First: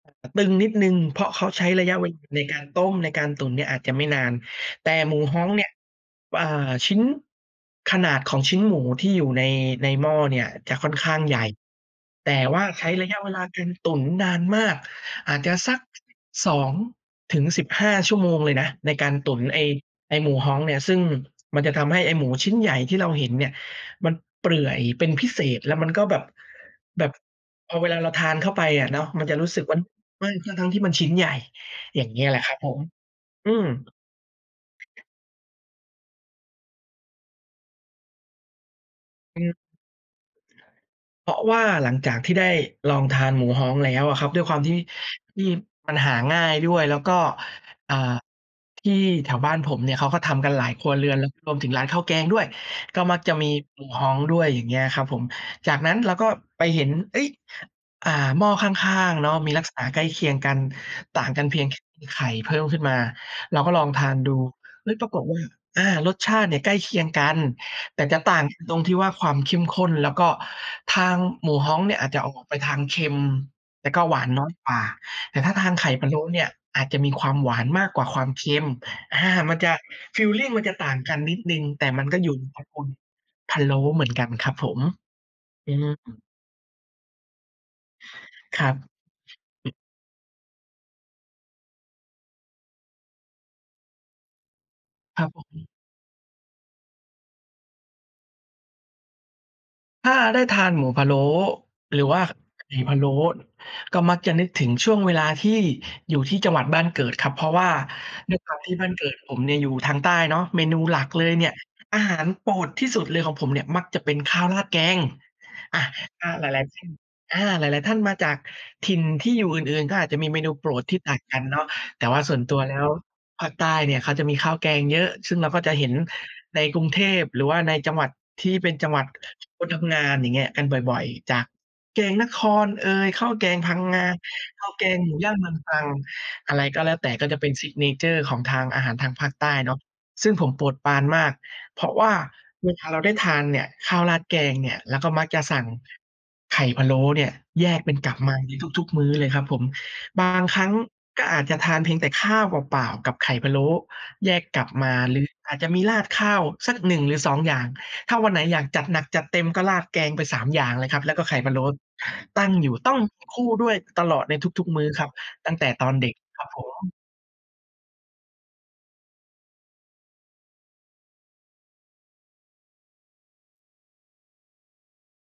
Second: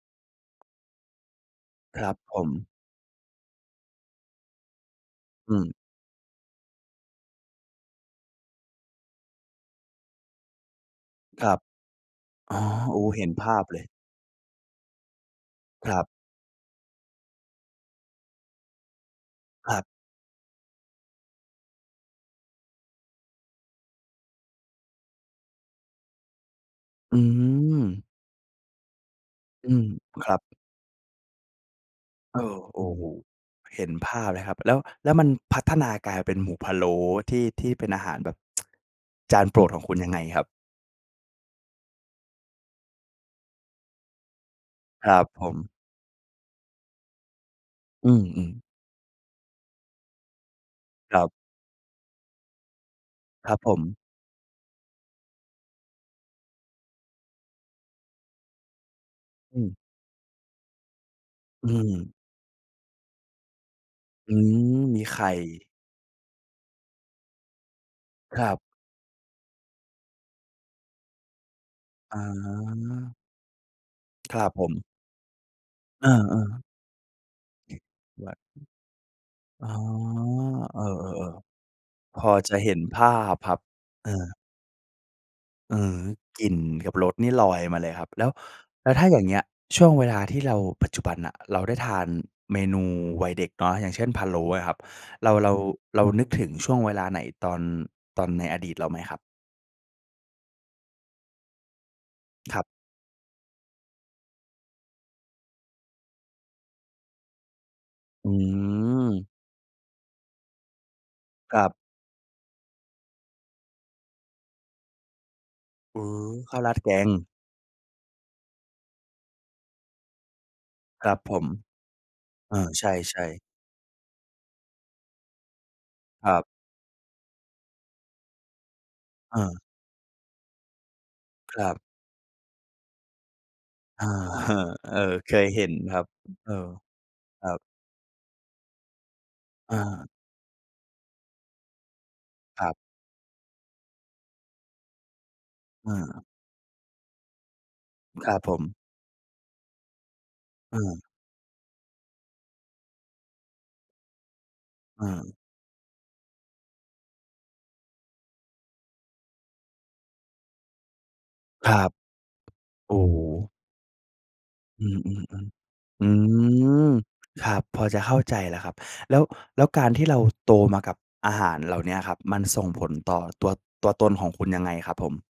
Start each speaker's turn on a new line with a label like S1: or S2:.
S1: ตึงนิดหนึ่ง เพราะเขาใช้ระยะ
S2: ค
S1: เ
S2: ร
S1: ว
S2: ับ
S1: ลา
S2: ผ
S1: ในกา
S2: ม
S1: รต้ม ในการตุ๋นเนี่ยอาจจะไม่นาน แต่หมูฮ้อ
S2: อ
S1: งเ
S2: ื
S1: นี่ย
S2: ม
S1: ป อ่า ชิ้น ขนาดของชิ้นหมูที่อยู่ใน ในหม้อเนี่ยจะค่อนข้างใหญ
S2: ค
S1: ่
S2: รับ
S1: แต่
S2: อ
S1: ว
S2: ๋อ
S1: ่าใช้
S2: โอ้
S1: ร
S2: โฮ
S1: ะยะ
S2: เห
S1: เ
S2: ็
S1: ว
S2: น
S1: ลา
S2: ภ
S1: ก
S2: า
S1: า
S2: พ
S1: ร
S2: เล
S1: ต
S2: ย
S1: ุ๋นนานมาก อาจจะสัก
S2: ครับ
S1: 2-15 ชั่วโมงเลยนะ ในการตุ๋น ไอ้
S2: ครับ
S1: ไอ้หมูฮ้องเนี่ย ซึ่งมันจะทำให้ไอ้หมูชิ้นใหญ่ที่เราเห็นเนี่ย มันเปื่อย เป็นพิเศษ แล้วมันก็แบบ แบบ
S2: อื
S1: พอเวลา
S2: ม
S1: เราทานเข้าไปอะเนาะ มันจะรู้สึก
S2: อื
S1: ว่า
S2: ม
S1: ว
S2: ค
S1: ่า
S2: รับ
S1: ทั้ง ๆ ที่มันชิ้นใหญ่ อย่างเงี้ยแห
S2: เ
S1: ล
S2: อ
S1: ะคร
S2: อ
S1: ับผ
S2: โอ
S1: ม
S2: ้โฮ
S1: อืม
S2: เห็นภาพเลยครับ แล้ว แล้วมันพัฒนากลายเป็นหมูพะโล้ที่ ที่เป็นอาหารแบบ จ
S1: อ
S2: า
S1: ื
S2: น
S1: ม
S2: โปรดของคุณยังไงครับ?
S1: เพราะว่าหลังจากที่ได้ลองทานหมูฮ้องแล้วอะครับ ด้วยความที่
S2: ครับ
S1: ท
S2: ผ
S1: ี่
S2: ม
S1: มันหาง่ายด้วย แล้วก็ อ่า
S2: อืม ๆ
S1: ที่แถวบ้านผมเนี่ย เขาก็ทำกันหลายครัวเรื
S2: ค
S1: อน
S2: ร
S1: แ
S2: ั
S1: ล้ว
S2: บ
S1: รวมถึงร้านข้าวแกงด้วย ก็มักจะมี
S2: ครับผ
S1: หมู
S2: ม
S1: ฮ้องด้วย อย่างเงี้ยครับผม จากนั้นเราก็ไปเห็น เอ๊ย อ่า หม้อข้าง ๆ เนาะ มี
S2: อ
S1: ลัก
S2: ืม
S1: ษณะใกล้เคียงกัน ต่างกันเพีย
S2: อื
S1: ง ค
S2: ม
S1: ไข่พะโล้ขึ้นมา เราก็ลองทาน
S2: อ
S1: ดู
S2: ืม
S1: เฮ้ย
S2: มี
S1: ปรา
S2: ไข
S1: กฏ
S2: ่
S1: ว่า อา รสชาติเนี่ยใกล้เคียงกัน แต่จะต่
S2: ค
S1: าง
S2: รั
S1: ค
S2: บ
S1: ตรงที่ว่า ความเข้มข้น แล้วก็ทางหมูฮ้องเนี่ยอาจ
S2: อ๋
S1: จะออกไปทางเค็
S2: อ
S1: ม แล้วก็หวาน
S2: คร
S1: น้
S2: ั
S1: อ
S2: บ
S1: ย
S2: ผ
S1: กว่
S2: ม
S1: า แต่ถ้าทางไข่
S2: เ
S1: พ
S2: อ
S1: ะโล้เนี
S2: อ
S1: ่ย
S2: ๆ
S1: อาจจะมีความหวานมากกว่าความเค็ม อา มัน
S2: อ
S1: จ
S2: ๋อ
S1: ะ ฟีลลิงมันจะ
S2: เออ
S1: ต่างกันนิดหนึ
S2: ๆ
S1: ่ง แต่มัน
S2: ๆ
S1: ก็
S2: พ
S1: อย
S2: อ
S1: ู่
S2: จะ
S1: ตระ
S2: เห
S1: ก
S2: ็น
S1: ูล
S2: ภาพคร
S1: พ
S2: ั
S1: ะ
S2: บ
S1: โล้เหม
S2: เ
S1: ื
S2: อ
S1: อนกัน
S2: อ
S1: ครับผม อ
S2: เอ
S1: ื
S2: อ
S1: อ
S2: กลิ่นกับรสนี่ลอยมาเลยครับ แล้ว
S1: ครั
S2: แล้วถ้
S1: บ
S2: าอย่างเงี้ย ช่วงเวลาที่เรา ปัจจุบันน่ะ เราได้ทานเมนูวัยเด็กเนาะ อย่างเช่น พะโล้นะครับ
S1: คร
S2: เ
S1: ั
S2: ร
S1: บ
S2: า
S1: ผ
S2: เรา
S1: ม
S2: เรานึกถึงช่วงเวลาไหนตอน ตอนในอดีตเราไหมครับ?
S1: ถ้าได้ทานหมูพะโล้หรือว่า
S2: คร
S1: ไ
S2: ั
S1: ข
S2: บ
S1: ่พะโล้ ก็มักจะนึกถึงช่วงเวลาที่อยู่ที่จังหวัดบ้านเกิดครับ เพราะว่า
S2: อื
S1: ด้วยความที่บ้านเกิด
S2: ม
S1: ผมเนี่ยอยู่ทางใต้เนาะ เมนูหลักเลยเนี่ย
S2: ครับ
S1: อาหารโปรดที่สุดเลยของผมเนี่ย มักจะเป็นข้าวราดแกง อะ
S2: เป๋
S1: อา
S2: อ
S1: หล
S2: ข้าว
S1: าย
S2: รา
S1: ๆ ท
S2: ด
S1: ่า
S2: แก
S1: น
S2: ง
S1: อา หลาย ๆ ท่านมาจากถิ่นที่อยู่อื่น ๆ ก็อาจจะมีเมนูโปรดที่
S2: คร
S1: ต
S2: ั
S1: ่า
S2: บ
S1: ง
S2: ผ
S1: กัน
S2: ม
S1: เนาะ แต่ว่าส่วน
S2: เ
S1: ต
S2: อ
S1: ัว
S2: อ
S1: แล้
S2: ใช
S1: ว
S2: ่ ๆ
S1: ภาคใต้เนี่ยเขาจะมีข้าวแกงเยอะ ซึ่งเราก็จะเห็น
S2: ครับ
S1: ในกรุงเทพ หรือว่าในจังหวัดที่เป็นจังหวัด
S2: เ
S1: ค
S2: ออ
S1: นทำงาน อย่างเงี้ยกันบ่อย ๆ จาก
S2: ครับ
S1: แกงนครเอย ข้าวแกงพังง
S2: เออ
S1: า
S2: เออ
S1: ข้าวแก
S2: เอ
S1: ง
S2: อ
S1: หมูย
S2: เค
S1: ่างเม
S2: ย
S1: ือง
S2: เห็
S1: ต
S2: น
S1: รัง
S2: ครับ เอ
S1: อ
S2: อ
S1: ะไรก็แล้วแต่ ก็
S2: ค
S1: เป
S2: ร
S1: ็
S2: ั
S1: น
S2: บ
S1: ซิกเนเชอร์ ของทางอาหารทางภาคใต้เน
S2: อ
S1: าะ
S2: า
S1: ซึ่งผมโปรดปรานมาก เพราะว่า
S2: คร
S1: เว
S2: ับ
S1: ลาเราได้ทานเนี่ย ข้าวราดแกงเนี่ย เราก็มักจะสั่ง
S2: อา
S1: ไข่พะโล้เนี่ย แยกเป็นกับ
S2: ค
S1: ม
S2: รั
S1: า
S2: บผ
S1: ใน
S2: ม
S1: ทุก ๆ มื้อเลยครับผม บางครั้ง
S2: อือ
S1: ก็อาจจะทานเพียงแต่ข้าวเปล่า ๆ กับไข่พะโล้แยกกับมา
S2: อื
S1: หรือ
S2: ม
S1: อาจจะมีราดข้าวสัก 1 หรือ 2 อย่าง ถ้าวันไหนอยากจัดหนัก จัดเต็มก็ราดแกงไป 3 อย่างเลยครับ แล้วก็ไข่พะโล้
S2: ครับ
S1: ตั้งอยู่ ต
S2: โ
S1: ้
S2: อ
S1: อง
S2: ้โ
S1: คู่
S2: ฮ
S1: ด้วยตลอดในทุก ๆ ม
S2: อื
S1: ื้อครับ
S2: ม
S1: ต
S2: ๆ
S1: ั้งแต่ตอน
S2: ๆ อื
S1: เด็กครับผ
S2: ม
S1: ม
S2: ครับ พอจะเข้าใจแล้วครับ แล้ว แล้วการที่เรา โตมากับอาหารเหล่าเนี้ยครับ มันส่งผลต่อตัว ตัวตนของคุณยังไงครับผม?